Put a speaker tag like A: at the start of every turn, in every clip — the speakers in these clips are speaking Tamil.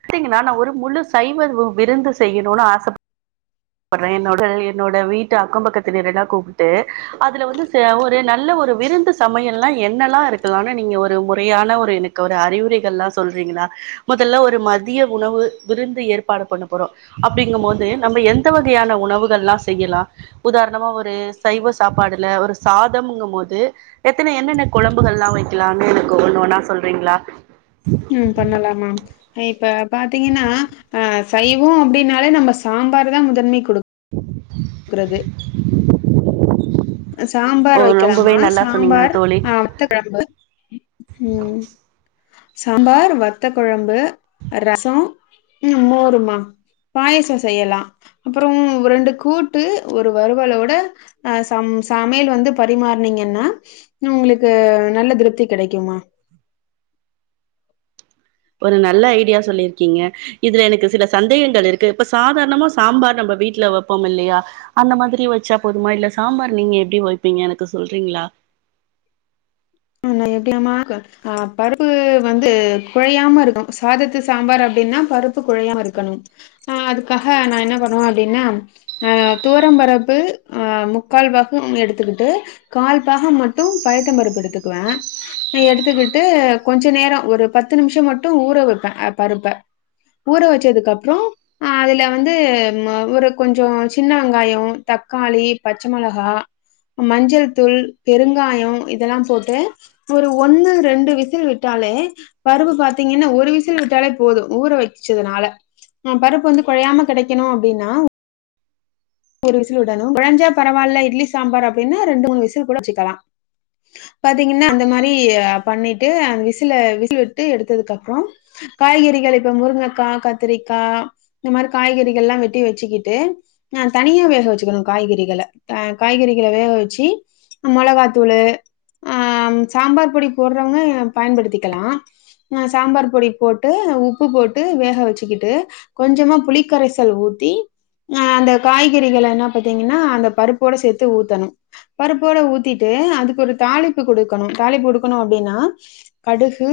A: வுத்தீங்கன்னா நா ஒரு முழு சைவ விருந்து செய்யணுன்னு ஆசைப்ப பட்றே என்னோட என்னோட வீட் டு அக்கம் பக்கத்து வீடெயெல்லா கூப்பிட்டு அதுல வந்து ஒரு நல்ல ஒரு விருந்து சமையல் னா என்னல்லா இருக்கலான்னு நீங்க ஒரு முறையான ஒரு எனக்கு ஒரு அறிவுரைகள் எல்லா சொல்றீங்களா மொதல்ல ஒரு மதிய உணவு விருந்து ஏற்பாடு பண்ண போறோ அப்பிடிங்கும்போது நம்ம எந் த வகையான உணவுகள் எல்லா செய்யலா உதாரணமா ஒரு சைவ சாப்பாடுல ஒரு சாதம்ங்கும் போது எத்தன என்னென்ன கொழம்புகள் லா வைக்கலான்னு எனக்கு ஒண்னொன்னா சொல்றீங்களா
B: ம் பண்ணலாமா இப்ப பாத்தீங்கன்னா அஹ் சைவ அப்படின்னாலே நம்ம சாம்பார் தா முதன்மை குடுக்
A: உ
B: க்கிறது
A: ஓ
B: சாம்பார்
A: ரொம்பவே
B: வைக்கலாமா
A: நல்லா சொன்னீங்க
B: சாம்பார்
A: தோழி
B: ஆஹ் வத்தகொழம்பு உம் சாம்பார் வத்த கொழம்பு ரச உம் மோருமா பாயச செய்யலா அப்புற ரெண்டு கூட்டு ஒரு வருவலோட அஹ் ச சமையல் வந்து பரிமாறுனீங்கன்னா உங்களுக்கு நல்ல திருப்தி கிடைக்குமா
A: ஒரு நல்ல ஐடியா சொல்லிருக்கீங்க இதுல எனக்கு சில சந்தேகங்கள் இருக்கு இப்ப சாதாரணமா சாம்பார் நம்ம வீட்டுல வப்போம் இல்லையா அந்த மாதிரி வச்சா போதுமா இல்ல சாம்பார் நீங்க எப்டி வைப்பீங்க எனக்கு சொல்றீங்களா
B: ஆ எப்படினா ஆஹ் பருப்பு வந்து குழையாம இருக்கணு சாதத்து சாம்பார் அப்படின்னா பருப்பு குழையாம இருக்கணு ஆஹ் அதுக்காக நா என்ன பண்ணுவ அப்படின்னா தோரம் பருப்பு அஹ முக்கால் பாகம் எடுத்துக்கிட்டு கால் பாக மட்டு பயத்தம் பருப்பு எடுத்துக் குவ எடுத்துக்கிட்டு கொஞ்ச நேர ஒரு பத்து நிமிஷ மட்டு ஊற வைப்பே பருப்ப ஊற வச்சதுக்குப்புற அதுல வந்து ஒரு கொஞ்ச சின்ன வெங்காய தக்காளி பச்ச மிளகா மஞ்சள் தூள் பெருங்காய இதெல்லா போட் டு ஒரு ஒண்ணு ரெண்டு விசில் விட்டாலே பருப்பு பாத்தீங்கன்னா ஒரு விசில் விட்டாலே போதும் ஊற வச்சதனால ஆஹ் பருப்பு வந்து குழையாம கெடைக்கணு அப்படின்னா ஒரு விசில் விடணு கொழஞ்சா பரவால்ல இட்லி சாம்பார் அப்படின்னா ரெண்டு மூணு விசில் கூட வச்சுக்கலா பாத்தீங்கன்னா அந்த மாதிரி பண்ணிட்டு அந்த விசில விசில் விட்டு எடுத்ததுக்கு அப்புற காய்கறிகள் இப்ப முருங்கைக்கா கத்திரிக்கா இந்த மாதிரி காய்கறிகள்ளா வெட்டி வச்சுக்கிட்டு நா தனியா வேக வச்சுக்கணு காய்கறிகள காய்கறிகள வேக வச்சு மொளகாத்தூளு ஆ சாம்பார் பொடி போடறவங்க பயன்படுத்திக்கலா சாம்பார் பொடி போட்டு உப்பு போட்டு வேக வச்சுக்கிட்டு கொஞ்சமா புளிக்கரைசல் ஊத்தி அந்த காய்கறிகள என்னா பாத்தீங்கன்னா அந்த பருப்போட சேத்து ஊத்தணு பருப்போட ஊத்திட்டு அதுக் ஒரு தாளிப்பு கொடுக்கணு தாளிப்பு குடுக்கணு அப்படின்னா கடுகு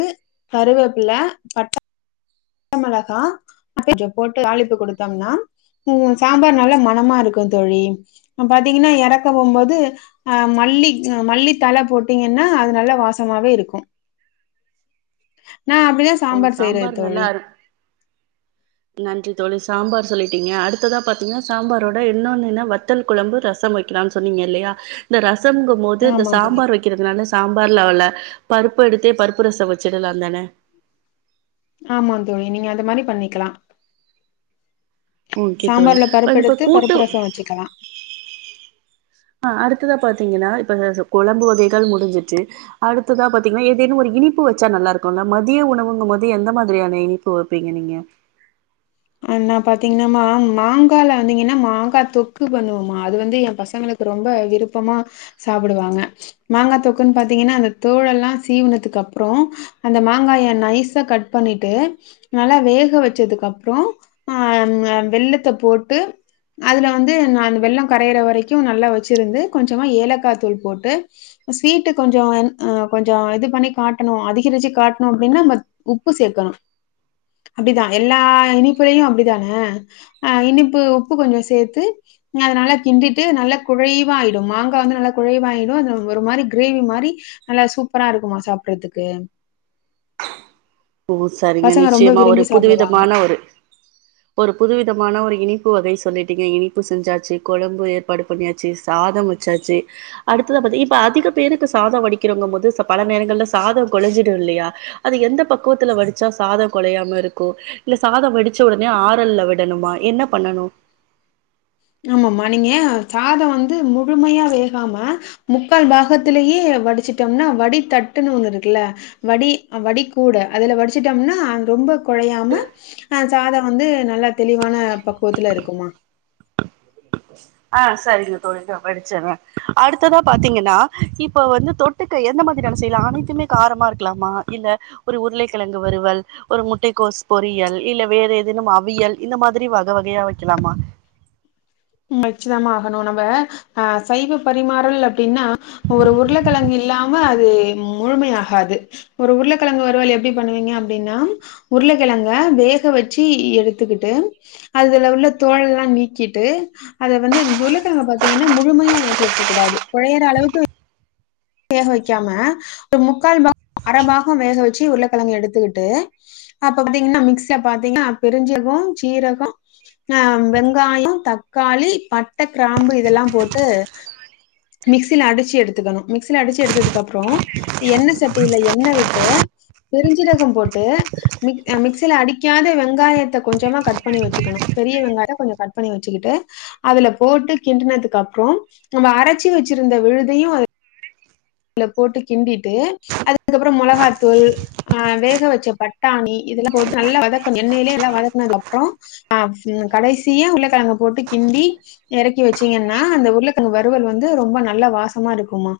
B: கருவேப்பில பச்சமொளகா போட்டு தாளிப்பு குடுத்தம்னா உ சாம்பார் வ நல்ல மனமா இருக்கு தோழி பாத்தீங்கன்னா எறக்க போகும்போது அஹ மல்லி மல்லி தலை போட்டீங்கன்னா அது நல்ல வாசமாவே இருக்கு நா அப்டிதா
A: ஓ
B: செய்யறது
A: சாம்பார் நல்லா
B: தோழி
A: இரு நன்றி தோழி சாம்பார் சொல்லி பீங்க அடுத்ததா பாத்தீங்னா சாம்பாரோட இன்னொன்னுனா வத்தல் குழம்பு ரசம் வெக்கலானு சொன்னீங்க இல்லையா இந்த ரஸ் சோங்க போது இந்த
B: ஆமா தோழி
A: சாம்பார் வெக்கிறதுனால சாம்பார்லவுள பருப்பு எடுத்தே பருப்பு ரசோ வச்சிடலாந்தானே
B: ஆமா தோழி நீங்க அந்த மாரி பண்ணிக்லா
A: ஓகே தோழி அத் இப்ப கூட்டு
B: ரசோ வச்சுக்கலா
A: ஆ அடுத்ததா பாத்தீங்கன்னா இப்ப கொழம்பு வகைகள் முடிஞ்சிச்சு அடுத்ததா பாத்தீங்னா ஏதேனூ ஒரு இனிப்பு வச்சா நல்லாருக்கூல மதிய உணவுங்கும்போது எந்த மாத்ரியான இனிப்பு வெப்பீங்க நீங்க
B: ஆ நா பாத்தீங்னா மா மாங்கால வந்தீங்கன்னா மாங்கா தொக்கு பண்ணுவோமா அது வந்து ஏ பசங்களுக்கு ரொம்ப விருப்பமா சாப்டுவாங்க மாங்கா தொக்குன் பாத்தீங்னா அந்த தோலல்லா சீவுனதுக்கப்றோ அந்த மாங்காய நைஸா கட் பண்ணிட்டு நல்லா வேக வச்சதுக்கப் ப்றோ ஆ ம வெல்லத்த போட்டு அதுல வந்து அந்த வெல்லோ கரையிற வரைக்கூ நல்லா வச்சிருந்து கொஞ்சமா ஏலக்கா தூள் போட்டு ஸ்வீட்டு கொஞ்சோ ஆன் அ கொஞ்சோ இது பண்ணி காட்டணூ அதிகரிச்சு காட்டணூ அப்டின்னா பட் உப்பு சேக்கணூ அப்டிதா எல்லா இனிப்புலயூ அப்டிதானே ஆ இனிப்பு உப்பு கொஞ்சோ சேத்து அத நல்லா கிண்டிட்டு நல்லா குழைவா ஆயிடூ மாங்கா வந்து நல்லா குழைவா ஆயிடூ அது ஒரு மாரி கிரேவி மாரி நல்லா சூப்பரா இருக்குமா சாப்பிட்றதுக்கு
A: ஓ சரிங்க நிச்சயமா ஒரு
B: சாப்பிடுவாங்க.
A: புதுவிதமான ஒரு ஒரு புது விதமான ஒரு இனிப்பு வகை சொல்லிட்டீங்க இனிப்பு செஞ்சாச்சு கொழம்பு ஏற்பாடு பண்ணியாச்சு சாதம் வச்சாச்சு அடுத்தது பாத்தீங்க இப்ப அதிக பேருக்கு சாதோ வடிக்கிறவங்க போது பல நேரங்கலா சாதோ கொழஞ்சிடூல்லையா அது எந்த பக் குவத்துல வடிச்சா சாதோ கொழேயாம இருக்கூ இல்ல சாதோ வடிச்சோனே ஆறல்ல விடணுமா என்ன பண்ணணூ
B: ஆமாமா நீங்க சாதோ வந்து முழுமையா வேகாம முக்கால் பாகத்திலேயே வடிச்சிட்டோனா வடி தட்டுன்னு ஒன்னுருக்குல்ல வடி வடி கூட அதுல வடிச்சுட்டோம்னா ரொம்பக் கெழையாம ஆ சாதோ வந்து ந ல்லா தெளிவான பக்குவத்துலருக் குமா
A: ஆ செரிங்க தோழி வடிச்சிர்றே அடுத்ததா பாத்தீங்கன்னா இப்ப வந்து தொட்டுக்க எந்த மாத்ரி நா செய்யலா அனைத்துமே காரமா இருக்கலாமா இல்ல ஒரு உருளைக்கிழங்கு வறுவல் ஒரு முட்டை கோஸ் பொரியல் இல்ல வேற எதேனும் அவியல் இந்த மாத்ரி வக வகையா வெக்கலாமா
B: வச்சிதாமா ஆகணூ நம்ம ஆ சைவ பரிமாறல் அப்டின்னா ஒரு உருளைக்கிழங்கு இல்லாம அது முழுமையகாது ஒரு உருளைக்கிழங்கு வறுவல் எப்டி பண்ணுவீங்க அப்டின்னா உருளக்கிழங்க வேக வச்சு எடுத்துக்கிட்டு அதுல உள்ள தோல் எல்லா நீக்கிட்டு அத வந்து துலுக்கங்கா பாத்தீங்னா முழுமையா வேக வெக்கக் கூடாது கொழையறளவுக்கு வேக வேக்காம ஒரு முக்கால் பாகோ அரபாகோ வேக வச்சு உருளக்கெழங்கு எடுத்து விட்டு அப்ப பாத்தீங்னா மிக்ஸ பாத்தீங்னா பெருஞ்சிர்கோ சீரகோ ஆ வெங்காயோ தக்காளி பட்ட கிராம்பு இதல்லா போட்டு மிக்சில அடிச்சு எடுத்துக்கணு மிக்சில அடிச்சு எடுத்ததுக்கு அப்றோ எண்ணெ சட்டியில எண்ணெ விட்டு பெரிஞ்சீரகோ போட்டு மிக் மிக்சில அடிக்காத வெங்காயத்த கொஞ்சமா கட் பண்ணி வச்சுக்கணு பெரிய வெங்காயோ கொஞ்சமா கட் பண்ணி வச்சுக்கிட்டு அதுல போட்டு கிண்டுனதுக்கு அப்றோ நம்ம அரச்சி வச்சிருந்த விழுதையூ த்ல போட்டு கிண்டிட்டு அதுக்கப்றோ மொளகாத்தூள் ஆ வேக வச்ச பட்டாணி இதெல்லா போட்டு நல்லா வதக்கணூ எண்ணெயிலயே எல்லா வதக்னதுக்கப்றோ ஆ கடைசியா உருளக்கெழங்க போட்டு கிண்டி எறக்கி வச்சீங்னா அந்த உருளக்கெழங்கு வறுவல் வந்து ரொம்ப நல்ல வாசமா இருக்குமா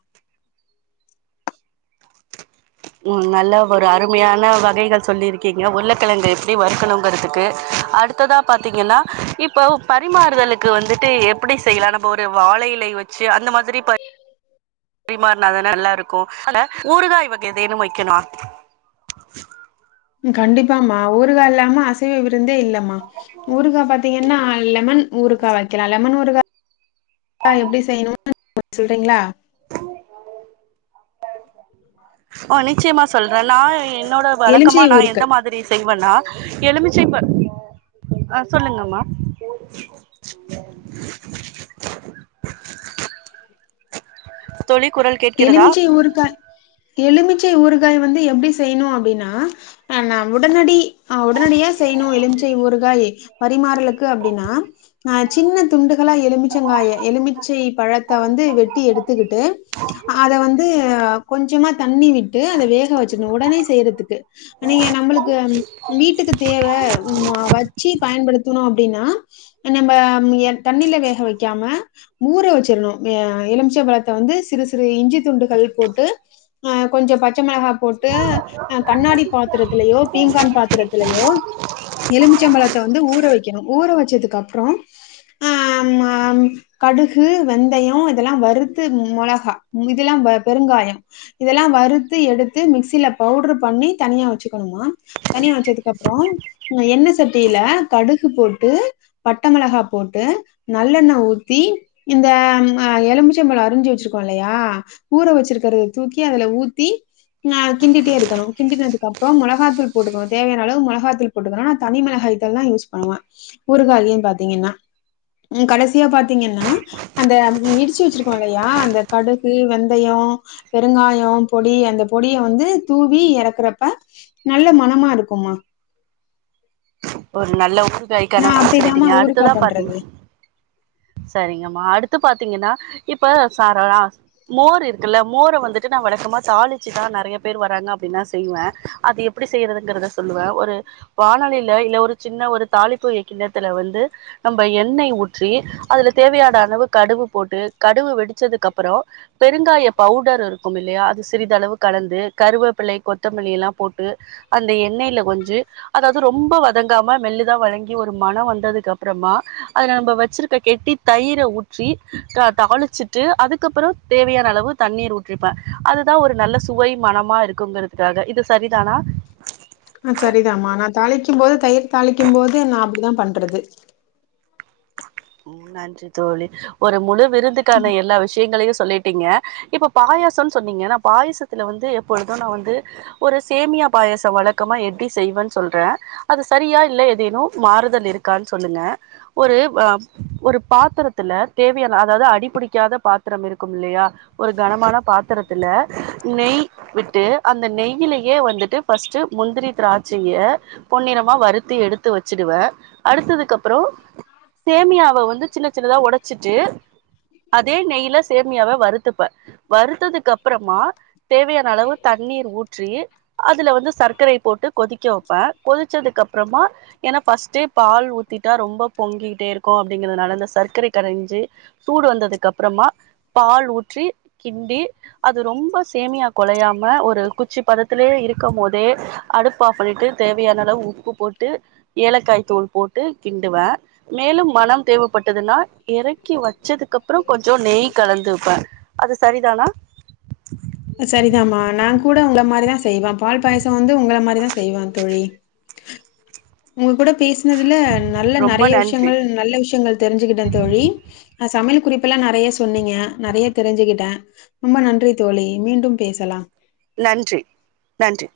A: ம் நல்லா ஒரு அருமையான வகைகள் சொல்லிருக்கீங்க உர்ளக்கெழங்கு எப்டி வறுக்கணுங்கிறதுக்கு அடுத்ததா பாத்தீங்கன்னா இப்ப பரிமாறுதலுக்கு வந்துட்டு எப்டி செய்யலா நம்ம ஒரு வாழையிலை வச்சு அந்த மாத் த்ரி ப ரிமாறினாதானே நல்லாருக்கூ அல்ல ஊறுகாய் வகை வேணூ வெக்கனா
B: கண்டிப்பாமா ஊறுகா இல்லாம அசைவ விருந்தே இல்ல மா ஊறுகா பாத்தீங்கன்னா லெமன் ஊறுகா வெக்கலா லெமன் ஊறுகா ஈ எப்டி செய்யணூ [inaudible] சொல்றீங்ளா
A: ஆ நிச்சயமா சொல் நா என்னோட வழக்கமா
B: எலுமிச்சை
A: நா எந்த
B: ஊறுகாய்
A: மாத்ரி செய் வன்னா எலுமிச்சை ப ஆ சொல்லுங்கம்மா தோழி குரல் கேட்கிறதா
B: எலுமிச்சை ஊறுகா எலுமிச்சை ஊறுகாய் வந்து எப்படி செய்யணூ அப்டின்னா அ நா உடனடி ஆ உடனடியா செய்யணூ எலிமிச்சை ஊறுகாய் பரிமாறலுக்கு அப்டின்னா ஆ சின்னத்துண்டு நல்லா எலுமிச்சங்காய எலுமிச்சை பழத்த வந்து வெட்டி எடுத்துக்கிட்டு வந்து கொஞ்சமா தண்ணி விட்டு அத வேக வெச்சணு உடனே செய்யறதுக்கு ஆனா எ நம்மளுக்கு வீட்டுக்கு தேவ வெச்சு பயன்படுத்தணு அப்படினா நம்ம தண்ணில வேக வைக்காம ஊற வெச்சிருணு எலுமிச்ச பழத்த வந்து சிறுசு சிறு இஞ்சி துண்டுகள் போட்டு கொஞ்சோ பச்ச மிளகா போட்டு கண்ணாடி பாத்திரத்துலயோ பீங்கான் பாத்திரத்திலயோ எலுமிச்சம்பழத்த வந்து ஊற வெக்கணு ஊற ஊற வெச்சதுக்குப்பறோ அ ம் கடுகு வெந்தயோ இதெல்லா வறுத்து மொளகா இதெல்லா பெருங்காயோ இதெல்லா வறுத்து எடுத்து மிக்சில பவுடர் பண்ணி தனியா வெச்சுக்கணுமா தனியா வெச்சதுக்கு அப்புறோ எண்ணெ சட்டியில கடுகு போட்டு பட்ட மிளகா போட்டு நல்லெண்ண ஊத்தி இந்த எலுமிச்சம்பழோ அரிஞ்சு வெச்சிருக்கோல்ல இல்லையா ஊற வெச்சிருக்கிறத தூக்கி அதுல ஊத்தி கிண்டிட்டே இருக்கணு கிண்டினதுக்குப்புறோ மோளகாத்தூள் போட்டுக்கணு தேவயான அளவு மோளகாத்தூள் போட்டுக்கணு நா தனி மிளகாயத்தூள்தா யூஸ் பண்ணுவ ஊருகாயனு பாத்தீங்கன்னா கடைசியா பாத்தீங்கன்னா அந்த இடிச்சு வெச்சிருக்கோல்லயா கடுகு வெந்தயோ பெருங்காயோ பொடி அந்த பொடிய வந்து தூவி இறக்கிறப்ப நல்ல மனமா இருக்குமா
A: ஒரு நல்ல ஊ றுகாய்கான அளவு சொல்லிட்டீங்க
B: ஊறுகா
A: அடுத்ததா பாத்தீங்க
B: பண்றது.
A: சரிங்கம்மா அடுத்து பாத்தீங்கன்னா இப்ப சார மோர் இருக்குல்ல மோர வந்துட்டு நா வழக்கமா தாளிச்சுதா நெறய பேர் வர்ராறங்க அப்படினா செய்வ அது எப்படி செய்யறதுங்கிறத சொல்லுவ ஒரு வானலிய ல ஒரு சின்ன ஒரு தாலிப்பு கிண்ணத்தில வந்து நம் எண்ணெய் ஊற்றி அதுல தேவயான அளவு கடுவு போட்டு கடுவு வெடிச்சதுக்கு அப்புறோ பெருங்காய பவுடர் இருக்குமில்லயா அது சிறிதளவு கலந்து கருவேப்பிள்ளை கொத்தமல்லி எல்லாம் போட்டு அந்த எண்ணெய்ல கொஞ்சு அதாவது ரொம்ப வதங்காம மெல்லுதா வழங்கி ஒரு மனம் வந்ததுக்கு அப்புறமா அத நம்ம வச்சிருக்க கெட்டி தயிரை ஊற்றி தாளிச்சிட்டு அதுக்கப்புறோ தேவையான அளவு தண்ணீர் ஊற்றிப்ப அதுதா ஒரு நல்ல சுவை மனமா இருக்குங்கிறதுக்காக இது சரிதானா
B: ஆஹ் சரிதாமா நா தாளிக்கும்போது தயிர் தாளிக்கும்போது நா அப்படிதா பண்றது
A: உம் நன்றி தோழி ஒரு முழு விருந்துக்கான எல்லா விஷ்ய யங்களையு சொல்லிட்டீங்க இப்ப பாயசோனு சொன்னீங்க நா பாயசத்துல வந்து எப்பொழுது நா வந்து ஒரு சேமியா பாயசோ வழக்கமா எப்படி செய்வனு சொல்ற அது சரியா இல்லை ஏதேனு மாறுதல் இருக்கானு சொல்லுங்க ஒரு ஒரு பாத்திரத்துல தேவையான அதாவது அடிபிடிக்காத பாத்திரம் இருக்குமில்லயா ஒரு கனமான பாத்திரத்துல நெய் விட்டு அந்த நெய்யிலயே வந்துட்டு ஃபஸ்டு முந்திரி திராட்சய பொன்னிறமா வறுத்தி எடுத்து வெச்சுடுவ அடுத்ததுக்கு அப்புறோ சேமியாவ வந்து சின்ன சின்னதா உடைச்சிட்டு அதே நெய்ல சேமியாவ வறுத்துப்ப வறுத்ததுக்கு அப்புறமா தேவையான அளவு தண்ணீர் ஊற்றி அதில வந்து சர்க்கரைய போட்டு கொதிக்க வெப்ப கொதிச்சதுக்கப்புறமா ஏனா ஃபர்ஸ்ட்டே பால் ஊத்திட்டா ரொம்ப பொங்கிகிட்டே இருக் கு அப்படிங்கிறதுனால இந்த சர்க்கரை கரைஞ்சி சூடு வந்ததுக்கு அப்புறமா பால் ஊற்றி கிண்டி அது ரொம்ப சேமியா குலையாம ஒரு குச்சி பதத்திலயே இருக்கும்போதே அடுப்ப ஆஃப் பண்ணிட்டு தேவையான அளவு உப்பு போட்டு ஏலக்காய் தூள் போட்டு கிண்டுவ மேலும் மனம் தேவைப்பட்டதுனா இறக்கி வெச்சதுக்கு அப்புறோ கொஞ்சோ நெய் கலந்துப்ப அது சரிதானா
B: சரிதாமா நான் கூட உங்கள மாதிரிதா செய்வ பால் பாயிசோ வந்து உங்களள மாதிரிதா செய்வந் தோழி உங்க கூட பேசி னதுல நல்ல
A: ரொம்ப
B: நெறய
A: நன்றி
B: விஷ்யங்கள் நல்ல விஷ்யங்கள் தெரிஞ்சுக்கிட்டந் தோழி அ சமையல் குறிப்பெல்லா நெறயா சொன்னீங்க நெறயா தெரிஞ்சுக்கிட்ட ரொம்ப நன்றி தோழி மீண்டும் பேசலாம்
A: நன்றி நன்றி